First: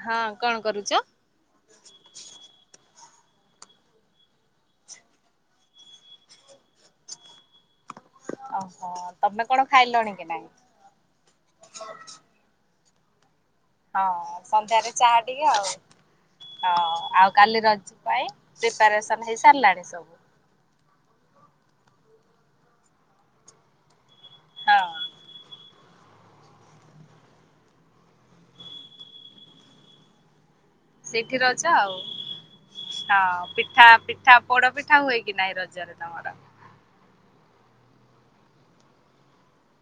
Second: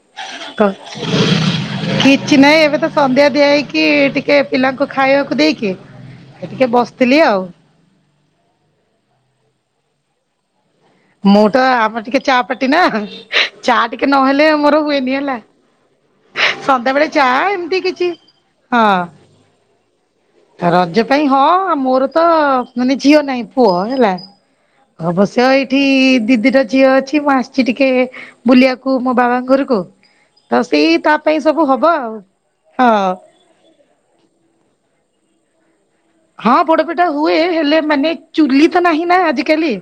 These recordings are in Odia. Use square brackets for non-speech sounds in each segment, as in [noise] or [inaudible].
ହଁ କଣ କ କରୁଛ? କି [inaudible] କିଛି ନାଇଁ ଏବେ ତ ସନ୍ଧ୍ୟା ଦିଆହଇକି ଟିକେ ପିଲାଙ୍କୁ ଖାଇବାକୁ ଦେଇକି ଟିକେ ବସିଥିଲି ଆଉ। ଓହୋ ତମେ କଣ ଖାଇଲଣି କି ନାଇଁ? ମୁଁ ତ ଆମର ଟିକେ ଚା ପାଟି ନା। ଚା ଟିକେ ହଁ ନହେଲେ ମୋର ସନ୍ଧ୍ୟାରେ ହୁଏନି ଚାହା ହେଲା। ଟିକେ ଆଉ। ହଁ ସନ୍ଧ୍ୟାବେଳେ ଚା ଆଉ କାଲି ଏମିତି ରଜ କିଛି ପାଇଁ ହଁ। ପ୍ରିପାରେସନ ହେଇ ସାରିଲାଣି ସବୁ? ରଜ ପାଇଁ ହଁ ମୋର ତ ମାନେ ଝିଅ ନାହିଁ ପୁଅ ହେଲା। ହଁ ଅବଶ୍ୟ ଏଇ କି ଦିଦିର ଝିଅ ଅଛି ମୁଁ ଆସିଛି ଟିକେ ବୁଲିବାକୁ ମୋ ବାବାଙ୍କ ଘରକୁ ତ ସେଇ ତା ସେଇଠି ପାଇଁ ରଜ ସବୁ ହବ ଆଉ। ହଁ ପିଠା, ପିଠାପ ପୋଡପିଠା, ହୁଏ କି ନାହିଁ ରଜରେ ତମର? ହଁ ପୋଡ ପିଠା ହୁଏ। ହେଲେ ମାନେ, ଚୁଲି ତ ନାହିଁ ନା ଆଜିକାଲି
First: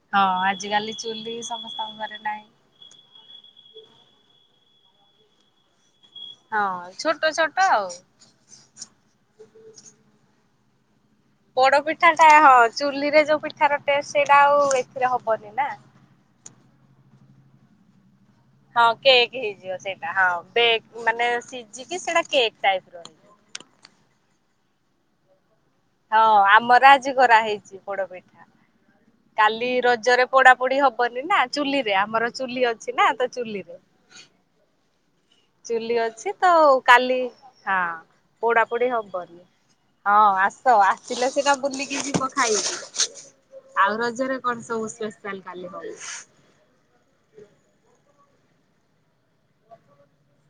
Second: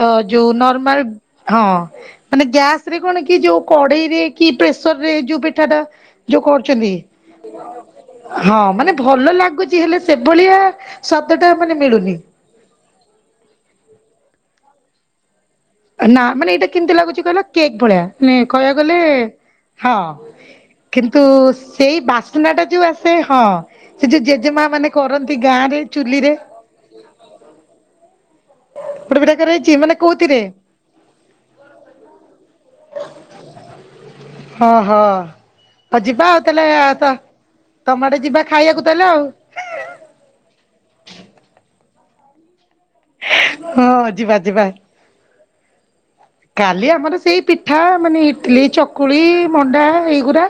ତ ହଁ ଯୋଉ ଆଜିକାଲି ନର୍ମାଲ, ଚୁଲି ହଁ ସମସ୍ତଙ୍କ ଘରେ ମାନେ ନାହିଁ। ଗ୍ୟାସ୍ ରେ କଣ କି ଯୋଉ କଡେଇ ରେ, କି ପ୍ରେସରରେ ଯୋଉ ପିଠା ଟା ଯୋଉ କରୁଛନ୍ତି ହଁ ଛୋଟ, ଛୋଟ ଆଉ। ହଁ ମାନେ ଭଲ ଲାଗୁଚି ହେଲେ ସେଭଳିଆ ସ୍ୱାଦ ଟା ମାନେ ପୋଡ ମିଳୁନି ପିଠାଟା, ହଁ ଚୁଲିରେ ଯୋଉ ପିଠାର ଟେଷ୍ଟ ସେଇଟା ଆଉ ଏଥିରେ ହବନି ନା। ନା ମାନେ ଏଇଟା କେମିତି ଲାଗୁଚି କହିଲ, କେକ୍ ଭଳିଆ। ହୁଁ କହିବାକୁ ହଁ ଗଲେ, କେକ୍ ହେଇଯିବ ହଁ ସେଇଟା ବେକ୍ କିନ୍ତୁ ମାନେ ସିଝିକି ସେଇ ସେଇଟା ବାସ୍ନା କେକ୍ ଟା ଯୋଉ ଟାଇପ ର ଆସେ ହେଇଯିବ। ହଁ ସେ ଯୋଉ ଜେଜେମା, ମାନେ କରନ୍ତି ଗାଁ ରେ ହଁ ଚୁଲିରେ ଆମର, ଆଜି କରା ହେଇଚି ପୋଡ ପିଠା। ପୋଡପିଠା କାଲି କରାହେଇଛି ମାନେ ରଜରେ କୋଉଥିରେ ପୋଡାପୋଡି ହବନି ନା, ଚୁଲିରେ, ଆମର ଚୁଲି ଅଛି ନା, ତ ଚୁଲିରେ ହଁ ହଁ ଚୁଲି ଆଉ ଯିବା ଅଛି ଆଉ ତ ତାହେଲେ ତ କାଲି, ହଁ ତମ ଆଡେ ଯିବା ପୋଡା ଖାଇବାକୁ ପୋଡି ତାହେଲେ ଆଉ ହବନି। ହଁ ଆସ, ଆସିଲେ ସିନା ବୁଲିକି ଯିବ ଖାଇକି। ଆଉ ହଁ ଯିବା ରଜରେ ଯିବା କଣସବୁ, ସ୍ପେସିଆଲ କାଲି ହବ କାଲି ଆମର ସେଇ ପିଠା। ମାନେ ଇଟଲି, ଚକୁଳି, ମଣ୍ଡା ଏଇଗୁରା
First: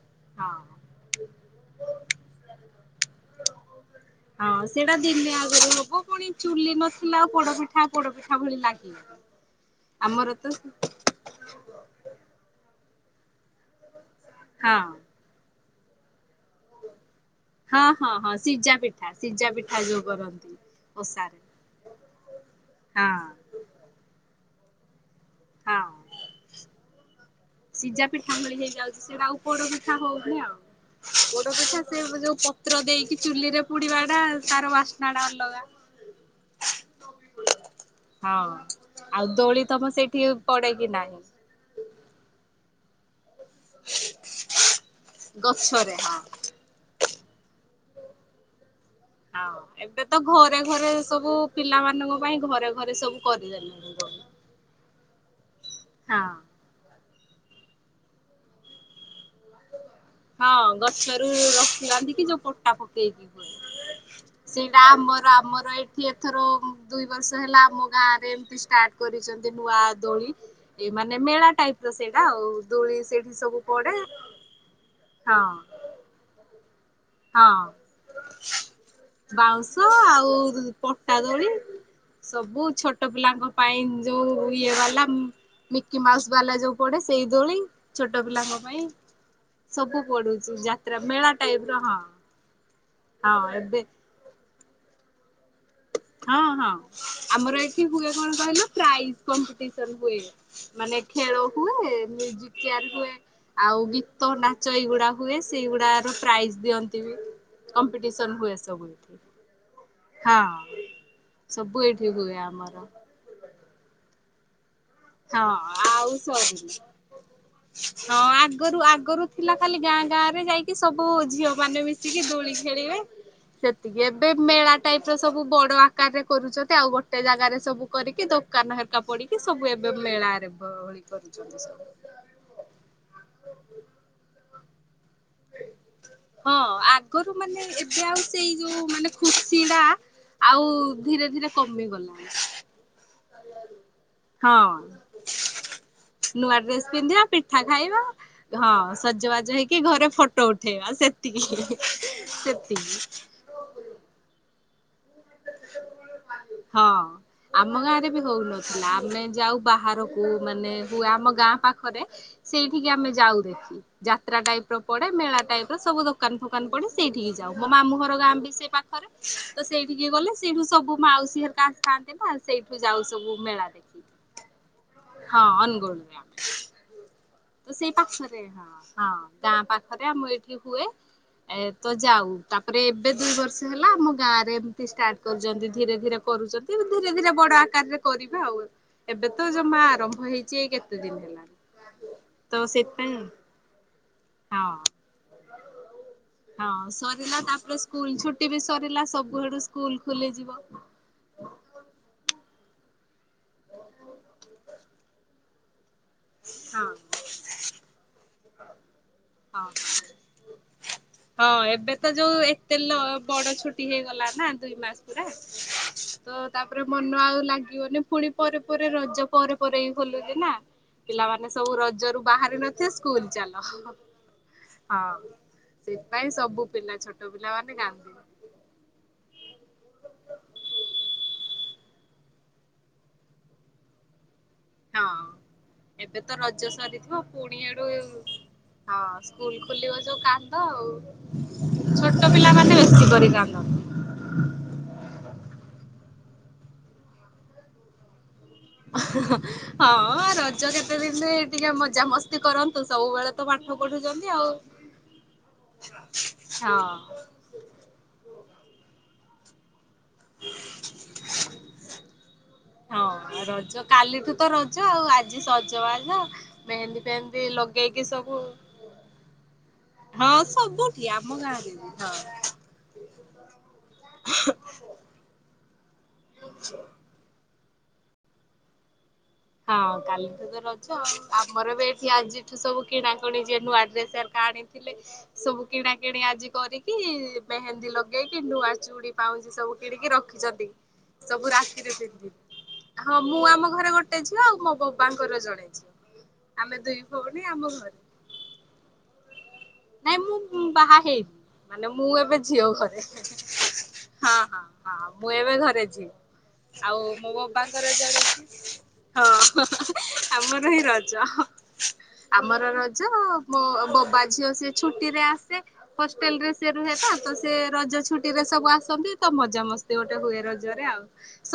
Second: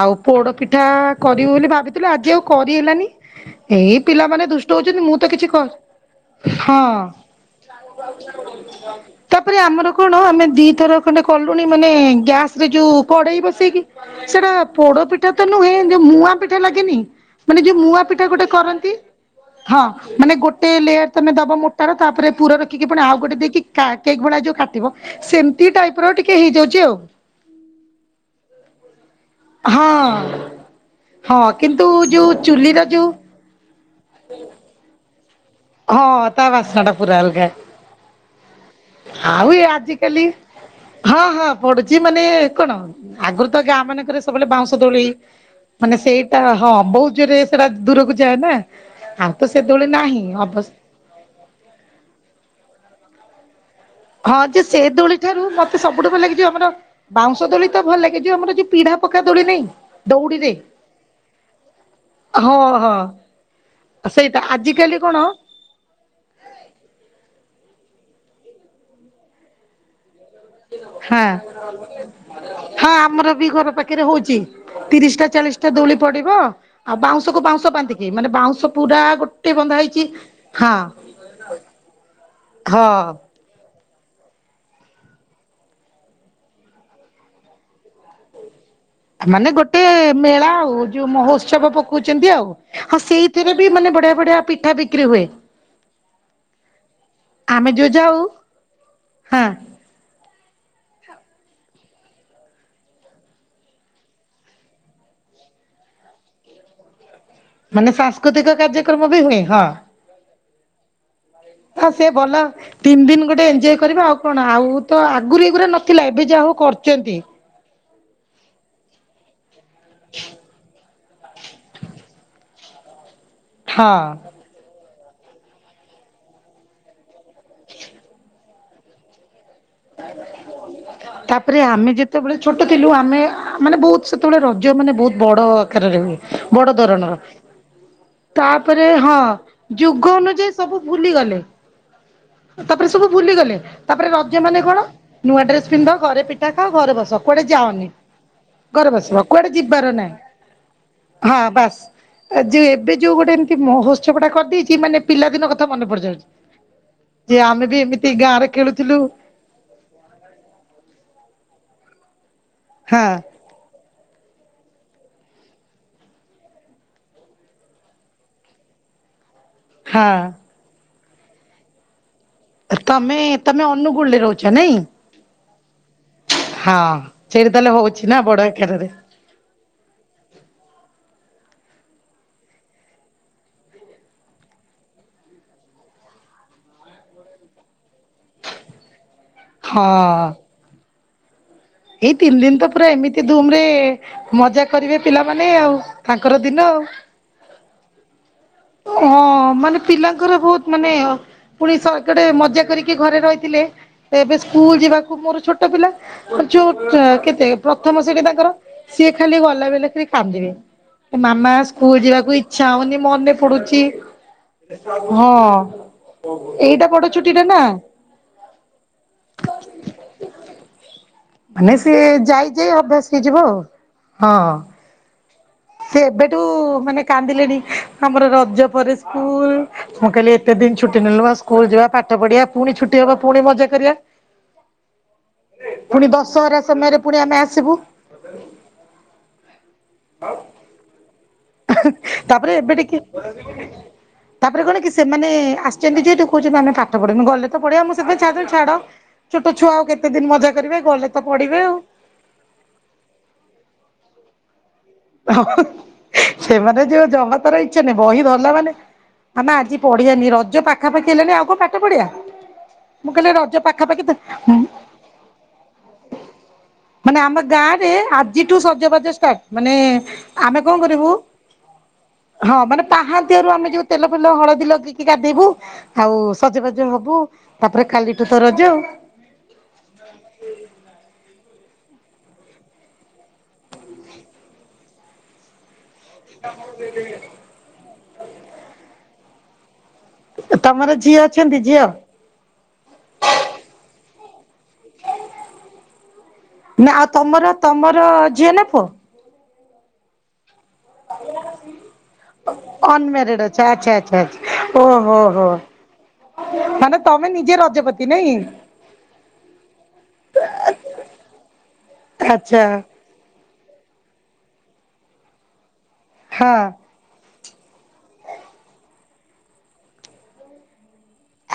ଆଉ ହଁ। ପୋଡ଼ପିଠା କରିବୁ ବୋଲି ଭାବିଥିଲି, ଆଜି ଆଉ କରିହେଲାନି। ଏଇ ପିଲାମାନେ ହଁ ଦୁଷ୍ଟ ସେଇଟା ହୋଉଚନ୍ତି, ମୁଁ ତ ଦିନେ କିଛି କର ଆଗରୁ ହବ ପୁଣି ଚୁଲି ହଁ ନଥିଲା ଆଉ ପୋଡପିଠା ପୋଡପିଠା ଭଳି ଲାଗିବ। ତାପରେ ଆମର କଣ, ଆମେ ଦିଇଥର ଖଣ୍ଡେ କଲୁଣି ମାନେ, ଗ୍ୟାସ ରେ ଯୋଉ କଡେଇ ବସେଇକି ସେଇଟା ହଁ ପୋଡ ପିଠା ତ ନୁହେଁ, ଯଉ ମୁଆଁ ପିଠା ଲାଗେନି, ମାନେ ଯୋଉ ହଁ ମୁୂଆଁ ହଁ ପିଠା ହଁ ଗୋଟେ ସିଝା କରନ୍ତି ପିଠା ସିଝା ପିଠା ହଁ ଯୋଉ ମାନେ, କରନ୍ତି ଗୋଟେ ଲେୟାର ତମେ ଓଷାରେ। ଦବ ମୋଟା ର, ତାପରେ ପୁରରଖିକି, ପୁଣି ଆଉ ଗୋଟେ ହଁ ଦେଇକି କା କେକ୍ ଭଳିଆ ଯୋଉ କାଟିବ, ସେମିତି ଟାଇପ ର ଟିକେ ହେଇଯାଉଚି ଆଉ ସିଜା ପିଠାଭଳି ହେଇଯାଉଚି, ସେଇଟା ଆଉ ହଁ ପୋଡପିଠା ହୋଉନି ଆଉ ହଁ ପୋଡପିଠା, କିନ୍ତୁ ସେ ଯୋଉ ଚୁଲିର ପତ୍ର ଯୋଉ ଦେଇକି ଚୁଲି ରେ ପୁଡିବା ଟା ତାର ବାସ୍ନା ଟା ଅଲଗା। ହଁ, ତା ବାସ୍ନା ଟା ପୁରା ଅଲଗା। ହଁ, ଆଉ ଦୋଳି ତମ ସେଠି ପଡେ କି ନାହିଁ? ପଡୁଚି, ମାନେ କଣ? ଆଗରୁ ତ ଗାଁ ମାନଙ୍କରେ ସବୁବେଳେ ବାଉଁଶ ଦୋଳି, ଗଛରେ ମାନେ ହଁ ସେଇଟା ହଁ ବହୁତ ଯୋରେ ସେଟା ଦୂରକୁ ଯାଏ ନା, ଆଉ ତ ହଁ ସେଦୋଳି ଏବେ ତ ନାହିଁ। ଘରେ ଅବଶ୍ୟ ଘରେ ସବୁ ପିଲାମାନଙ୍କ ପାଇଁ ଘରେ, ଘରେ ସବୁ କରିଦେଲେଣି ଦୋଳି। ହଁ ଯେ ସେ ଦୋଳି ଠାରୁ ମତେ ସବୁଠୁ ଭଲ ହଁ ଲାଗେ, ଯୋଉ ଆ ଆମର ବାଉଁଶ ଦୋଳି ତ ଭଲ ଲାଗେ, ଆମର ଯୋଉ ପିଢା ପକା ଦୋଳି ନାଇଁ ଦଉଡିରେ ହଁ ଗଛରୁ, ରସିବାନ୍ଧିକିଯୋଉ ହଁ ପଟା ହଁ ପକେଇକି ହୁଏ। ସେଇଟା ଆଜିକାଲି କଣ ଆମର ଆମର ଏଇ ଠି ଏଥର, ଦୁଇ ବର୍ଷ ହେଲା ଆମ ଗାଁ ରେ ଏମତି ଷ୍ଟାର୍ଟ କରିଚନ୍ତି, ନୂଆ ଦୋଳି। ଏଇ ମାନେ, ହଁ ମେଳା ଟାଇପ ର ସେଇଟା, ଆଉ ଦୋଳି ସେଠି ସବୁ ପଡେ। ତିରିଶି ଟା, ହଁ। ଚାଳିଶି ଟା ଦୋଳି ପଡିବ? ଆଉ ବାଉଁଶକୁୁ, ହଁ ବାଉଁଶ ବାନ୍ଧିକି ମାନେ ବାଉଁଶ ପୁରା ଗୋଟେ ବାଉଁଶ ବନ୍ଧା ହେଇଚି, ଆଉ ପଟା ଦୋଳି ହାଁ ସବୁ ଛୋଟ ପିଲାଙ୍କ ପାଇଁ ଯୋଉ ଇଏ ବାଲା ମିକି ମାଉସ ବାଲା ଯୋଉ ପଡେ ସେଇ ଦୋଳି ଛୋଟ ପିଲାଙ୍କ ପାଇଁ ମାନେ ଗୋଟେ ସବୁ ମେଳା ପଡୁଛି ଆଉ ଯାତ୍ରା ଯୋଉ ମେଳା ଟାଇପ ମହୋତ୍ସବ ର ହଁ ପକଉ ଆଉ ହଁ ସେଇଥିରେ ବି ମାନେ ବଢିଆ ବଢିଆ ପିଠା ବିକ୍ରି ହୁଏ। ହଁ ହଁ ଆମର ଆମେ ଏଠି ଯୋଉ ହୁଏ ଯାଉ କଣ କହିଲ ପ୍ରାଇଜ ହଁ କମ୍ପିଟସନ ହୁଏ। ମାନେ ଖେଳ ହୁଏ ମିଉଜିକ ଚେୟାର ହୁଏ। ଆଉ ଗୀତ ନାଚ ଏଇଗୁଡା ହୁଏ ସେଇଗୁଡା ର ପ୍ରାଇଜ ଦିଅନ୍ତି ବି। ମାନେ କମ୍ପିଟିସନ ସାଂସ୍କୃତିକ ହୁଏ ସବୁ କାର୍ଯ୍ୟକ୍ରମ ବି ଏମିତି। ହୁଏ ହଁ। ହଁ ସବୁ ହଁ ସେ ଏଇଠି ଭଲ ହୁଏ ଆମର। ତିନି ଦିନ ଗୋଟେ ଏଞ୍ଜୟ କରିବା ଆଉ କଣ ଆଉ ତ ଆଗୁରୁ ହଁ ଏଗୁରା ନଥିଲା ଆଉ ଏବେ ଯାହା ହଉ ସରିନି। କରୁଛନ୍ତି। ହଁ ଆଗରୁ ଆଗରୁ ଥିଲା ଖାଲି ଗାଁ ଗାଁ ରେ ଯାଇକି ସବୁ ଝିଅ ମାନେ ବି ତିକି ଦୋଳି ଖେଳିବେ ହଁ। ସେତିକି ଏବେ ମେଳା ଟାଇପ ର ସବୁ ବଡ ଆକାରରେ କରୁଛନ୍ତି ଆଉ ଗୋଟେ ଜାଗାରେ ସବୁ କରିକି ଦୋକାନ ଫରକା ପଡିକି ସବୁ ଏବେ ଏ ମେଳାରେ ଭ ଭଳି କରୁଛନ୍ତି ସବୁ। ସେତେବେଳେ ଛୋଟ ଥିଲୁ ଆମେ ମାନେ ବହୁତ ସେତେବେଳେ ରଜ ମାନେ ବହୁତ ବଡ ଆକାରରେ ହୁଏ ହଁ ବଡ ଧରଣର ଆଗରୁ ମାନେ ଏବେ ଆଉ ସେଇ ଯୋଉ ତାପରେ ମାନେ ହଁ ଖୁସି ଟା ଯୁଗ ଅନୁ ଆଉ ଧୀରେ ଧୀରେ କମିଗଲାଣି। ତାପରେ ସବୁ ଭୂଲିଗଲେ ତାପରେ ର ସେମାନେ ହଁ କଣ ନୂଆ ଡ୍ରେସ ପିନ୍ଧ ଘରେ ପିଠା ନୂଆ ଖାଅ ଡ୍ରେସ ଘରେ ବସ ପିନ୍ଧିବା କୁଆଡେ ପିଠା ଯାଅନି। ଖାଇବା। ହଁ ଘରେ ବସିବ ସଜବାଜ କୁଆଡେ ହେଇକି ଯିବାର ଘରେ ନାହିଁ ଫଟୋ ଉଠେଇବା ହଁ ସେତିକି ବାସ୍ ସେତିକି। ଏବେ ଯୋଉ ଗୋଟେ ସେମିତି ମହୋତ୍ସବଟା କରିଦେଇଛି। ମାନେ ପିଲାଦିନ କଥା ମନେ ପଡିଯାଉଛି ହଁ ଯେ ଆମେ ଆମ ବି ଗାଁରେ ଏମିତି ଗାଁ ରେ ହଉନଥିଲା ଖେଳୁଥିଲୁ। ଆମେ ଯାଉ ବାହାରକୁ ମାନେ ହୁଏ ଆମ ଗାଁ ପାଖରେ ସେଇଠିକି ହଁ ଆମେ ଯାଉ ଦେଖି ଯାତ୍ରା ଟାଇପ ର ପଡେ ମେଳା ଟାଇପ ର ସବୁ ଦୋକାନ ଫୋକାନ ପଡେ ସେଇଠିକି ଯାଉ ମୋ ମାମୁଁ ଘର ଗାଁ ବି ସେ ରେ ତ ସେଇଠିକି ହଁ ଗଲେ ସେଇଠୁ ସବୁ ମାଉସୀ ହେରିକା ଆ ଥାନ୍ତେ ନା ସେଇଠୁ ଯାଉ ତମେ ସବୁ ତମେ ମେଳା ଦେଖି ଅନୁଗୁଳରେ ରହୁଛ ନାଇଁ ହଁ ଅନୁଗୁଳ। ହଁ ସେଇଠି ତାହେଲେ ତ ସେଇ ହଉଛି ନା ବଡ ପାଖରେ ହ ଆକାରରେ। ହଁ ଗାଁ ପାଖରେ ଆମ ଏଇଠି ହୁଏ। ଏ ତ ଯାଉ ତାପରେ ଏବେ ଦୁଇ ବର୍ଷ ହେଲା ଆମ ଗାଁରେ ଏମତି ଷ୍ଟାର୍ଟ କରୁଛନ୍ତି ଧୀରେ ଧୀରେ କରୁଛନ୍ତି ଧୀରେ ଧୀରେ ବଡ ଆକାର ରେ କରିବେ ଆଉ ଏବେ ତ ଜମା ହଁ ଆରମ୍ଭ ହେଇଛି ଏଇ କେତେ ଦିନ ହେଲା। ଏଇ ତିନି ଦିନ ତ ପୁରା ଏମିତି ଧୁମ ରେ ମଜା ହଁ। କରିବେ ପିଲାମାନେ ଆଉ ତାଙ୍କର ଦିନ ହଁ ଆଉ ତାପରେ ସ୍କୁଲ ଛୁଟି ବି ସରିଲା ସବୁ। ହଁ ମାନେ ପିଲାଙ୍କର ବହୁତ ମ ମାନେ ପୁଣିଟେ ମଜା କରିକି ଘରେ ରହିଥିଲେ ଏବେ ସ୍କୁଲ ଯିବାକୁ ମୋର ଛୋଟ ଛୋଟ ପିଲା ହଁ ଯୋଉ କେତେ ପ୍ରଥମ ଶ୍ରେଣୀ ତାଙ୍କର ସିଏ ଖାଲି ଗଲାବେଳେ ହଁ। ଖାଲି କାନ୍ଦିବେ। ମାମା ହଁ ସ୍କୁଲ ଏବେ ତ ଯିବାକୁ ଯୋଉ ଇଚ୍ଛା ଏତେ ହଉନି ମନେ ପଡୁଛି ଛୁଟି ହେଇଗଲା ନା ଦୁଇ ମାସ ପୁରା ହଁ ତ ତାପରେ ଏଇଟା ବଡ ମନ ଛୁଟି ଟା ଆଉ ନା ଲାଗିବନି ପୁଣି। ପରେ ପରେ ରଜ ପରେ ପରେ ଖୋଲୁ ଯେ ନା ପିଲାମାନେ ମାନେ ସବୁ ସିଏ ରଜରୁ ଯାଇ ବାହାରି ଯାଇ ନଥିବେ ଅଭ୍ୟାସ ସ୍କୁଲ ହେଇଯିବ ଆଉ। ଚାଲ ହଁ। ହଁ ସେ ସେଥିପାଇଁ ଏବେଠୁ ସବୁ ପିଲା ମାନେ ଛୋଟ କାନ୍ଦିଲେଣି ପିଲାମାନେ କାନ୍ଦିବେ ଆମର ରଜ ପରେ ସ୍କୁଲ। ମୁଁ କହିଲି ଏତେ ଦିନ ଛୁଟି ନେଲୁ ସ୍କୁଲ ଯିବା ପାଠ ପଢିବା ପୁଣି ଛୁଟି ହବ ପୁଣି ମଜା କରିବା। ହଁ ପୁଣି ଏବେ ତ ଦଶହରା ରଜ ସମୟରେ ସରିଥିବ ଆମେ ପୁଣି ଆସିବୁ ଆଡୁ ହଁ ସ୍କୁଲ ଖୋଲିବ ଯୋଉ କାନ୍ଦ ଆଉ ଛୋଟ ତାପରେ ଏବେ ପିଲାମାନେ ଟିକେ ବେଶୀ କରି କାନ୍ଦ ତାପରେ କଣ କି ସେମାନେ ଆସିଛନ୍ତି ଯେହତୁ କହୁଛନ୍ତି ମାନେ ପାଠ ପଢନୁ ଗଲେ। ପାଠ ପଢିବା ମୁଁ ସେଥୀ ପାଇଁ ଛାଡି ଦେଲି ଛୋଟ ଛୁଆ ଆଉ ହଁ କେତେ ଦିନ ମଜା କରିବେ ଗଲେ ତ ପଢିବେ ଆଉ। ସ୍ତି କରନ୍ତୁ ସବୁବେଳେ ତ ପାଠ ପଢୁଛନ୍ତି ଆଉ। ହଁ ହଁ ସେମାନେ ହଁ। ଯୋଉ ଜମା ତାର ଇଚ୍ଛା ନା ବହି ଧରିଲା ମାନେ ମାମା ଆଜି। ପଢିବାନି ରଜ ପାଖା ପାଖି ହେଲାଣି ଆଉ କଣ ପାଠ ପଢିବା। ମୁଁ କହିଲି ହଁ ରଜ ପାଖାପାଖି କାଲିଠୁ ତ ରଜ ଆଉ ଆଜି ସଜବାଜ। ମେହେନ୍ଦୀ ମାନେ ଆମ ଫେହେନ୍ଦୀ ଗାଁ ରେ ଲଗେଇକି ସବୁ। ଆଜିଠୁ ସଜବାଜ ଷ୍ଟାର୍ଟ ମାନେ ହଁ ଆମେ କଁ ସବୁଠି କରିବୁ, ଆମ ଗାଁରେ ବି ହଁ ମାନେ ପାହାଁତିଆରୁ ଆମେ ଯୋଉ ତେଲ ଫେଲ ହଳଦୀ ଲଗେଇକି ଗାଧେଇବୁ ଆଉ ସଜବାଜ ହବୁ ତାପରେ କାଲିଠୁ ତ ରଜ ଆଉ। ହଁ କାଲିଠୁ ତ ରଜ ଆଉ ଆମର ବି ଏଠି ଆଜିଠୁ ସବୁ କିଣାକୁଣି ଯିଏ ନୂଆ ଡ୍ରେସ ହେରିକା ଆଣିଥିଲେ ସବୁ କିଣାକିଣି ଆଜି କରିକି। ମେହେନ୍ଦୀ ଲଗେଇକି ନୂଆ ଚୁଡ଼ି, ପାଉଁଜି ସବୁ କିଣିକି ରଖିଛନ୍ତି ତମର ଝିଅ ସବୁ ଅଛନ୍ତି ଝିଅ? ରାତିରେ ପିନ୍ଧି ହଁ ମୁଁ ଆମ ଘରେ ଗୋଟେ ଝିଅ ଆଉ ମୋ ବୋବା ଙ୍କର ଜଣେ ଝିଅ। ଆମେ ନା ଦୁଇ ଆଉ ଭଉଣୀ ତମର ଆମ ଘରେ। ତମର ଝିଅ ନା ପୁଅ? ନାଇଁ ମୁଁ ବାହା ହେଇନି। ମାନେ ମୁଁ ଏବେ ଝିଅ ଘରେ ଅନମ୍ୟାରେଡ ଅଛ ଆଚ୍ଛା ଆଚ୍ଛା ହଁ ଆଚ୍ଛା ହଁ ହଁ ଓହୋ ମୁଁ ହୋ ଏବେ ଘରେ ଝିଅ। ଆଉ ମାନେ ତମେ ମୋ ନିଜେ ବୋବା ଙ୍କର ରଜପତି ଜଣେ ନାଇଁ ଝି ହଁ। ହଁ ହଁ ହଁ ଆମର ହିଁ ରଜ ହଁ ଆଚ୍ଛା ଆମର ର ଜ ମୋ ବବା ଝିଅ ସିଏ ଛୁଟିରେ ଆସେ ହଷ୍ଟେଲ ରେ ହଁ ସିଏ ରୁହେ ତ। ତ ସିଏ ରଜ ଛୁଟି ରେ ସବୁ ଆସନ୍ତି ତ ମଜା ମସ୍ତି ଗୋଟେ ହୁଏ ରଜରେ ଆଉ।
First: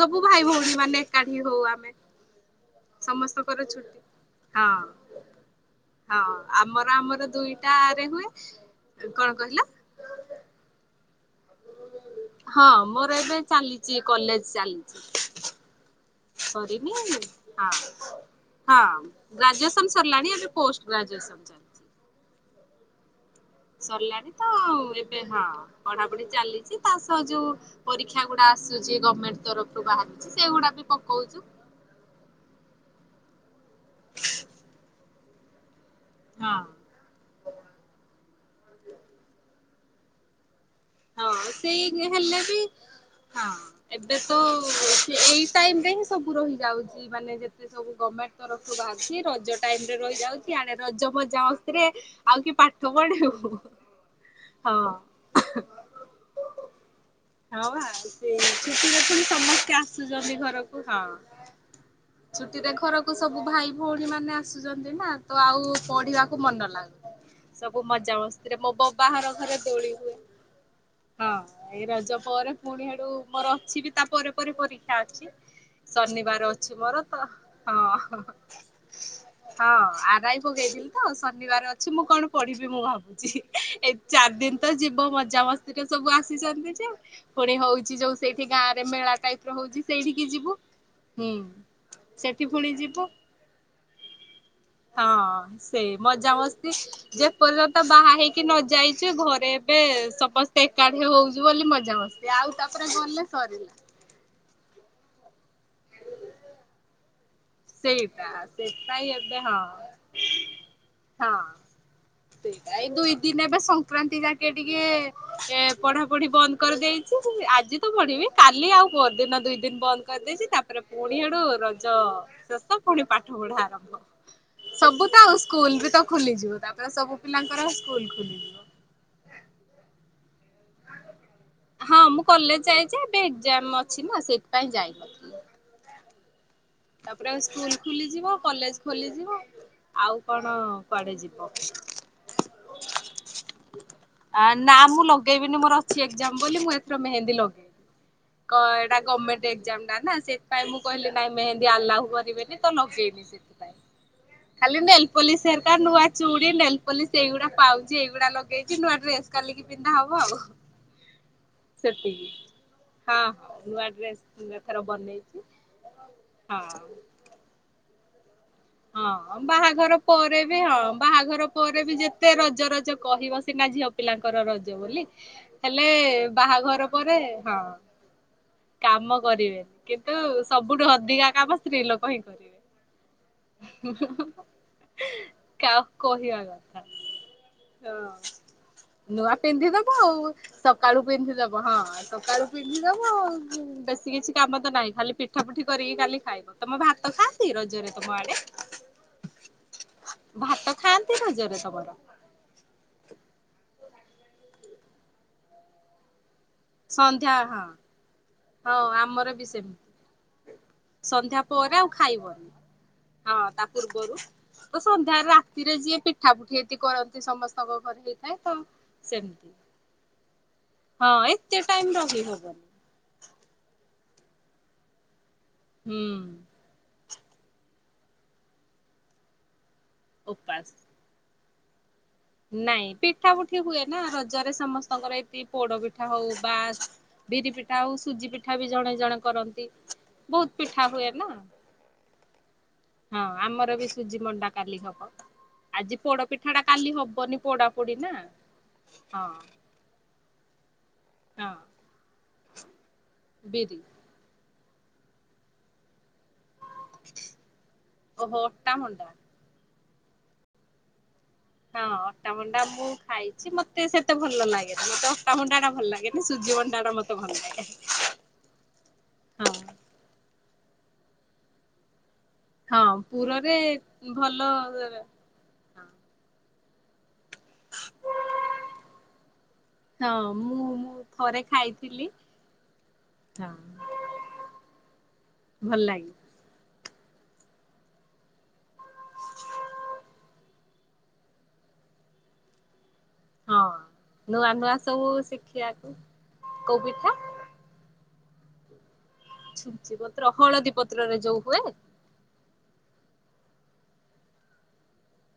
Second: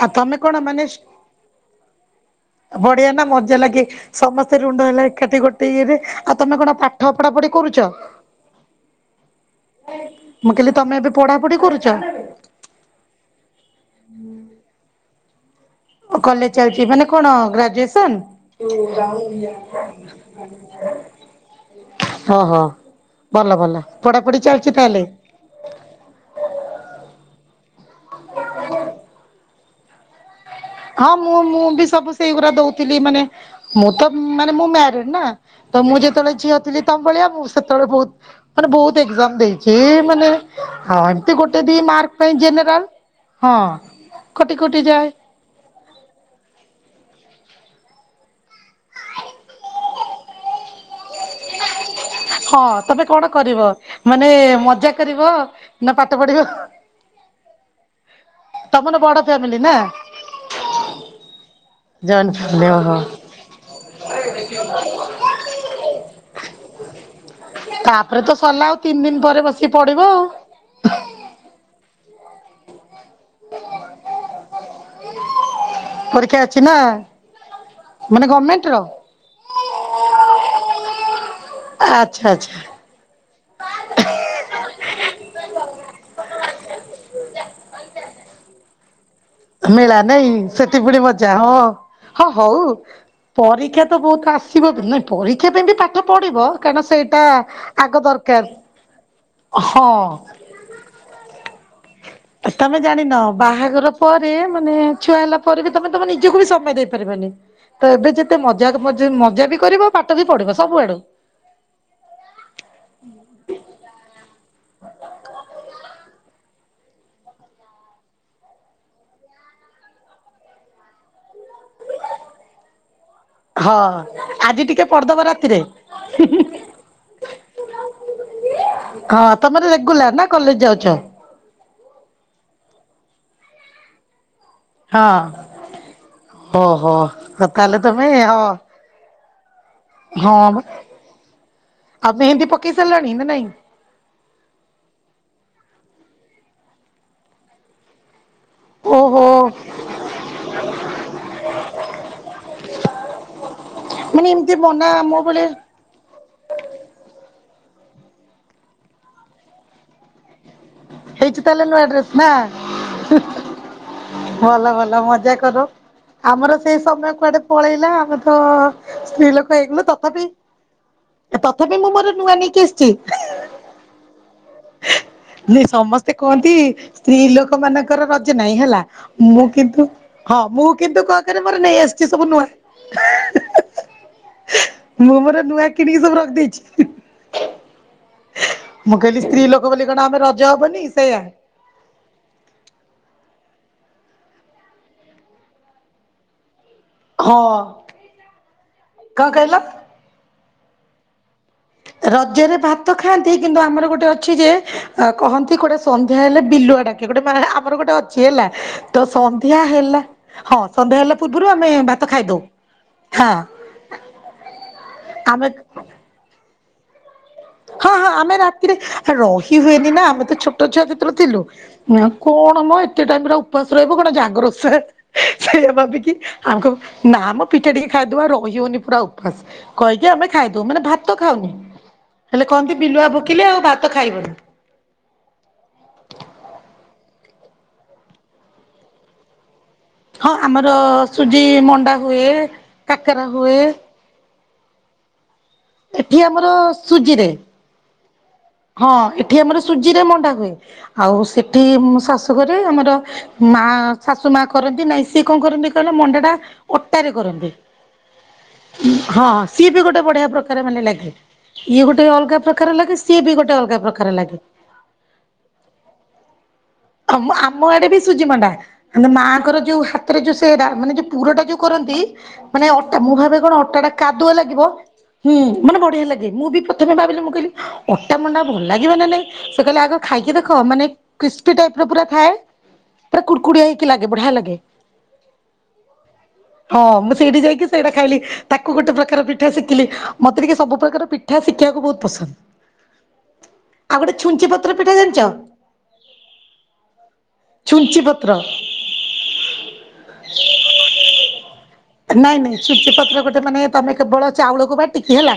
ଆଉ ତମେ ଭାଇ କଣ ଭଉଣୀ ମାନେ ଏକାଠି ହଉ ଆମେ। ବଢିଆ ନା ମଜା ସମସ୍ତଙ୍କର ଲାଗେ ଛୁଟି। ସମସ୍ତେ ହଁ ରୁଣ୍ଡ ହେଲ ଏକାଠି ଗୋଟେ ଇଏରେ, ଆଉ ତମେ କଣ ପାଠ ପଢା ପଢି ଦୁଇଟା କରୁଛ? ରେ ହୁଏ, କଣ କହିଲେ। ମୁଁ କହିଲି ତମେ ଏବେ ପଢାପଢି କରୁଛ? ହଁ, ମୋର ଏବେ ଚାଲିଛି କଲେଜ ଚାଲିଛି। କଲେଜ ଚାଲିଛି ସରିନି ମାନେ ହଁ। କଣ ଗ୍ରାଜୁଏସନ୍? ହଁ ଗ୍ରାଜୁଏସନ ସରିଲାଣି ଏବେ ପୋଷ୍ଟ ଗ୍ରାଜୁଏସନ ଚାଲିଛି। ଓ ହୋ। ଭଲ ଭଲ ସରିଲାଣି ତ ପଢାପଢି ଚାଲିଛି ତାହେଲେ। ଏବେ ହଁ। ପଢାପଢି ଚାଲିଛି ତା ସହ ଯୋଉ ପରୀକ୍ଷା ଗୁଡା ଆସୁଛି ଗର୍ମେଣ୍ଟ ତରଫରୁ ବାହାରୁଛି ସେଗୁଡା ବି। ହଁ ମୁଁ ପକଉଛୁ ମୁଁ ବି ସବୁ ସେଇଗୁରା ଦଉଥିଲି ମାନେ ମୁଁ ତ ମାନେ ମୁଁ ମ୍ୟାରେଡ୍ ନା। ତ ମୁଁ ଯେତେବେଳେ ଝିଅ ହଁ। ଥିଲି। ତମ ଭଳିଆ ମୁଁ ସେତେବେଳେ ବହୁତ ମାନେ ବହୁତ ଏକ୍ସାମ୍ ଦେଇଛି ଏ ମାନେ। ହଁ ଏମତି ଗୋଟେ ଦି ସେଇ ମାର୍କ ପାଇଁ ହେଲେ ବି ଜେନେରାଲ୍। ହଁ ଏବେ ସୁ ଏଇ ଟାଇମ ରେ ହିଁ ସବୁ ରହିଯାଉଛି ମାନେ ଯେତେ ଯେତେ ସବୁ ଗମେଣ୍ଟ ତରଫରୁ ବାହାରୁଛି ରଜ ଟାଇମ ରେ ରହିଯାଉଛି ଆଡେ ରଜ ମଜା ମସ୍ତି ରେ। ହଁ ତମେ କଣ କରିବ ମାନେ ହଁ ମଜା କରିବ ନା ପାଠ ପଢିବ। ହଁ ବା ସେ ଛୁଟି ତମର ରେ ବଡ ପୁଣି ଫ୍ୟାମିଲି ନା ସମସ୍ତେ ଆସୁଛନ୍ତି ଘରକୁ ହଁ। ଜଏଣ୍ଟ ଫ୍ୟାମିଲି ଛୁଟିରେ ଓହୋ ଘରକୁ ସବୁ ଭାଇ ଭଉଣୀ ମାନେ ଆସୁଛନ୍ତି ନା ତ ଆଉ ପଢିବାକୁ ମନ ଲାଗୁନି। ସବୁ ମଜା ତାପରେ ତ ମସ୍ତି ରେ, ସରିଲା ମୋ ଆଉ ତିନି ବବା ଦିନ ଘର ପରେ ଘରେ ବସିକି ଦୋଳି ପଢିବ ହୁଏ। ଆଉ ହଁ ଏଇ ରଜ ପରେ ପୁଣି ହେଡୁ ମୋର ଅଛି ବି ତା ପରେ ପରେ ପରୀକ୍ଷା ଅଛି। ପରୀକ୍ଷା ଶନିବାର ନା ଅଛି ମୋର ତ ହଁ। ମାନେ ଗମେଣ୍ଟ ର। ହଁ, ଆର ଆଇ ପକେଇଥିଲି ତ ଶନିବାର ଅଛି ମୁଁ ଆଚ୍ଛା କଣ ଆଚ୍ଛା ପଢିବି ମୁଁ ଭାବୁଛି ଏଇ ଚାରି ଦିନି ତ ଯିବ ମଜା ମସ୍ତିରେ ସବୁ ଆସିଛନ୍ତି ଯେ। ପୁଣି ହଉଛି ଯୋଉ ସେଇଠି ଗାଁରେ ମେଳା ଟାଇପ୍ ର ହଉଛି ମେଳା ନାଇଁ ସେଇଠିକି ଯିବୁ, ସେଠି ପୁଣି ମଜା ହୁଁ। ହଁ ହଁ ସେଠି ହଉ ପୁଣି ଯିବୁ ପରୀକ୍ଷା ତ ବହୁତ ଆସିବ ବି ନାଇଁ ହଁ। ପରୀକ୍ଷା ପାଇଁ ବି ପାଠ ପଢିବ କାରଣ ସେଇଟା ତ ଆଗ ବାହା ହେଇକି ଦରକାର ନ ଯାଇଛେ ଘରେ ଏବେ ହଁ ସମସ୍ତେ ଏକାଠି ହଉଛିୁ ବୋଲି ମଜା ମସ୍ତି ତମେ ଜାଣିନ ବାହାଘର ପରେ ମାନେ ଛୁଆ ହେଲା ପରେ ବି ତମେ ତମ ନିଜକୁ ବି ସମୟ ଦେଇପାରିବନି। ତ ଏବେ ସେଇଟା ଯେତେ ମଜା ସେଥିପାଇଁ ଏବେ ମଜା ହଁ ବି କରିବ ପାଠ ବି ପଢିବ ସବୁଆଡୁ। ହଁ। ନାଇଁ ଦୁଇ ଦିନ ଏବେ ସଂକ୍ରାନ୍ତି ଯାକେ ଟିକେ ଏ ପଢାପଢି ବନ୍ଦ କରିଦେଇ ଆଜି ତ ପଢିବି କାଲି ଆଉ ପରଦିନ ଦୁଇ ଦିନ ବନ୍ଦ କରିଦେଇଛି ତାପରେ ପୁଣି ଆଡୁ ରଜ ଦଶମ ପୁଣି ପାଠ ପଢା ହଁ ଆରମ୍ଭ ଆଜି ଟିକେ ସବୁ ପଢିଦବ ତ ଆଉ ରାତିରେ ସ୍କୁଲ ବି ତ ଖୋଲିଯିବ ତାପରେ ସବୁ ପିଲାଙ୍କର ସ୍କୁଲ ଖୋଲିଯିବ। ହଁ ତମର ରେଗୁଲାର ନା କଲେଜ ଯାଉଛ? ହଁ ମୁଁ କଲେଜ ଯାଇଛି ଏବେ ଏକ୍ଜାମ ଅଛି ନା ସେଇଥିପାଇଁ ହଁ ଯାଇନ। ଓହୋ ତାପରେ ଆଉ ସ୍କୁଲ ତାହେଲେ ତମେ ଖୋଲିଯିବ ହଁ କଲେଜ ଖୋଲିଯିବ। ଆଉ ହଁ କଣ ବା କୁଆଡେ ଯିବ? ଆଉ ମେହେନ୍ଦୀ ପକେଇ ସାରିଲାଣି ନା ନାଇଁ? ନା ମୁଁ ଲଗେଇବିନି ମୋର ଅଛି ଏଜାମ ବୋଲି ମୁଁ ଏଥରେ ମେହେନ୍ଦୀ ଲଗେ କ ଏଇଟା ଓହୋ ଗଭର୍ଣ୍ମେଣ୍ଟକ୍ଜାମ ଟା ନା ସେଥିପାଇଁ ମୁଁ କହିଲି ନାଇଁ ମେହେନ୍ଦୀ ଆଲ୍ଲାହ କରିବେନି ତ ଲଗେଇନି ସେଥିପାଇଁ ମାନେ ଏମିତି ଖାଲି ମନା ମୋ ବେଳେ ନେଲପଲିର ନୂଆ ଚୁଡି ନେଲ ପଲିସ ଏଇଗୁଡା ପାଉଛି ଏଇଗୁଡା ଲଗେଇଛି ନୂଆ ଡ୍ରେସ୍ କାଲିକି ପିନ୍ଧା ହବ ଆଉ। ହେଇଚି ତା ହେଲେ ନୂଆ ଡ୍ରେସ୍ ନା। ସେତିକି ହଁ ହଁ ନୂଆ ଡ୍ରେସ ଉଁ ଭଲ ଏଥର ଭଲ ମଜା ବନେଇଛି କର। ଆମର ସେଇ ହଁ। ସମୟ କୁଆଡେ ପଳେଇଲା ଆମେ ତ ସ୍ତ୍ରୀ ହଁ ଲୋକ ହେଇଗଲୁ ବାହାଘର ତଥାପି ପରେ ବି ହଁ ବାହାଘର ତଥାପି ପରେ ମୁଁ ବି ମୋର ନୂଆ ଯେତେ ନେଇକି ରଜ ଆସିଛି ରଜ କହିବ ସିନା ଝିଅ ପିଲାଙ୍କର ରଜ ବୋଲି। ଲି ହେଲେ ସମସ୍ତେ କୁହନ୍ତି ବାହାଘର ପରେ ସ୍ତ୍ରୀ ଲୋକ ହଁ ମାନଙ୍କର ରଜ ନାହିଁ ହେଲା କାମ ମୁଁ କରିବେନି କିନ୍ତୁ ହଁ ମୁଁ ସବୁଠୁ କିନ୍ତୁ ଅଧିକା କଅନ୍ତିରେ କାମ ମୋର ସ୍ତ୍ରୀ ନେଇ ଆସିଛି ସବୁ ନୁଆ ହେଁ ହେଁ ଦୁ, ହୁ, କିଣିକି ହୁକାହାକୁ ସବୁ କହିବା ରଖିଦେଇଛି ନି। ହଁ ମୁଁ କହିଲି ନୂଆ ସ୍ତ୍ରୀ ଲୋକ ବୋଲି ପିନ୍ଧିଦବ କଣ ଆମେ ଆଉ ରଜ ହବନି ସକାଳୁ ସେଇଆ ପିନ୍ଧିଦବ ହଁ ସକାଳୁ ପିନ୍ଧିଦବୁ ଆଉ ବେଶୀ କିଛି କାମ ତ ନାହିଁ ଖାଲି ପିଠା ପୁଠି କରିକି ଖାଲି ଖାଇ ତମ ଭାତ ଖାଆନ୍ତି ରଜରେ ତମ ଆଡେ? କଅଁ କହିଲ। ଭାତ ଖାଆନ୍ତି ରଜରେ ତମର? ରଜରେ ଭାତ ଖାଆନ୍ତି କିନ୍ତୁ ଆମର ଗୋଟେ ଅଛି ଯେ କହନ୍ତି କୋଟେ ସନ୍ଧ୍ୟା ହେଲେ ବିଲୁଆଡାକେ ଗୋଟେ ସନ୍ଧ୍ୟା ମାନେ ହଁ ଆମର ଗୋଟେ ହେଲା ହଁ ତ ଆମର ବି ସନ୍ଧ୍ୟା ସେମିତି ହେଲା ହଁ ସନ୍ଧ୍ୟା ହେଲା ପୂର୍ବରୁ ଆମେ ପରେ ଆଉ ଭାତ ଖାଇଦଉ। ଖାଇବନି ହଁ ତା ପୂର୍ବରୁ ତ ସନ୍ଧ୍ୟାରେ ଆମେ ରାତିରେ ଯିଏ ପିଠା ପୁଠି ଏି କରନ୍ତି ସମସ୍ତେ। ହଁ ହଁ ଆମେ ରାତିରେ ରହି ହୁଏନି ନା ଆମେ ତ ଛୋଟ ଛୁଆ ସେତେବେ ହଁ ଥିଲୁ। ଏତେ ଟାଇମ ନା ରହି ହବନି କଣ ମୋ ଏତେ ଟାଇମରେ ଉପାସ ରହିବୁ କଣ ଜାଗର ଓଷା ସେଇଆ ଭାବିକି ଆମ ହୁଁ କରିବ ନା ଆମ ପିଠା ଟିକେ ଖାଇଦଉ ଆଉ ରହିହଉନି ପୁରା ଉପାସ କହିକି ଆମେ ଖାଇଦଉ ଉପାସ ମାନେ ଭାତ ମୁଁତ ଖାଉନି। ହେଲେ କହନ୍ତି ନାଇଁ ବିଲୁଆ ପିଠା ଭୋକିଲେ ଆଉ ପୁଠି ହୁଏ ଭାତ ନା ଖାଇବନି। ରଜରେ ସମସ୍ତଙ୍କର ଏ ବି ପୋଡ ପିଠା ହଉ ବା ବିରି ପିଠା ହଉ ସୁଜି ପିଠା ବି ଜଣେ ଜଣେ କରନ୍ତି। ହଁ ବହୁତ ଆମର ପିଠା ହୁଏ ନା ସୁଜି ମଣ୍ଡା ହୁଏ ହଁ କାକରା ହୁଏ। ଆମର ବି ସୁଜି ମଣ୍ଡା କାଲି ହବ ଆଜି ଏଠି ପୋଡ ଆମର ପିଠା ଟା କାଲି ହବ ସୁଜିରେ ପନିପୋଡା ପୋଡି ନା ହଁ ଏଠି ଆମର ସୁଜିରେ ମଣ୍ଡା ହୁଏ ଆଉ ହଁ ସେଠି ମୋ ଶାଶୁଘରେ ଆମର ମା ବିରି ଶାଶୁ ମା କରନ୍ତି ନାଇଁ ସିଏ କଣ କରନ୍ତି କହିଲ ମଣ୍ଡା ଟା ଅଟାରେ କରନ୍ତି, ଓହୋ ଅଟା ମଣ୍ଡା। ହଁ ସିଏ ବି ଗୋଟେ ବଢିଆ ପ୍ରକାର ମାନେ ଲାଗେ - ହଁ ଅଟାମଣ୍ଡା ମୁଁ ଖାଇଚି, ଗୋଟେ ଅଲଗା ମତେ ପ୍ରକାର ସେତେ ଲାଗେ। ଭଲ ଲାଗେନି ତ- ଅଟା ମଣ୍ଡା ଟା ଭଲ ଲାଗେନି ସୁଜି ମଣ୍ଡା ଟା ମତେ ଆମ ଭଲ ଆମ ଲାଗେ ଆଡେ ବି ସୁଜି ମଣ୍ଡା। ଆ ହଁ ମାଆଙ୍କର ଯୋଉ ହାତରେ ଯୋଉ ସେରା ମାନେ ଯୋଉ ପୁରଟା ଯୋଉ କରନ୍ତି - ମାନେ ହଁ ଅଟା ମୁଁ ଭାବେ କଣ ପୁରରେ ଅଟା ଟା କାଦୁଅ ଲାଗିବ ଭଲ ହୁଁ ମାନେ ବଢିଆ ଲାଗେ ମୁଁ ବି ପ୍ରଥମେ ଭାବିଲି ମୁ କହିଲି - ଅଟା ମଣ୍ଡା ଭଲ ଲାଗିବ ନା ନାଇଁ ସେ କହିଲେ ଆଗ ହଁ ଖାଇକି ଦେଖ ମୁଁ ମାନେ ମୁଁ ଥରେ କିସ୍ପ ଟାଇପର ପୁରା ଖାଇଥିଲି ଥାଏ, ପୁରା ହଁ। କୁଡ଼କୁଡିଆ ହେଇକି ଲାଗେ ବଢିଆ ଲାଗେ ଭଲ ଲାଗେ ହଁ ମୁଁ ସେଇଠି ଯାଇକି ସେଇଟା ଖାଇଲି ତାକୁ ଗୋଟେ ପ୍ରକାର ପିଠା ଶିଖିଲି, ମତେ ଟିକେ ସବୁ ପ୍ରକାର ପିଠ ପିଠା ଶିଖିବାକୁ ବହୁତ ପସନ୍ଦ। ହଁ ଆଉ ଗୋଟେ ଛୁଞ୍ଚି ନୂଆ ପତ୍ର ନୂଆ ପିଠା ସବୁ ଜାଣିଛ? ଶିଖିବାକୁ କୋଉ ପିଠା - ଛୁଞ୍ଚି ପତ୍ର ଛୁଞ୍ଚି ପତ୍ର ହଳଦୀ ପତ୍ରରେ ଯୋଉ ହୁଏ? ନାଇଁ ନାଇଁ ଛୁଞ୍ଚି ପତ୍ର ଗୋଟେ ମାନେ ତମେ କେବଳ ଚାଉଳକୁ ବାଟିକି ହେଲା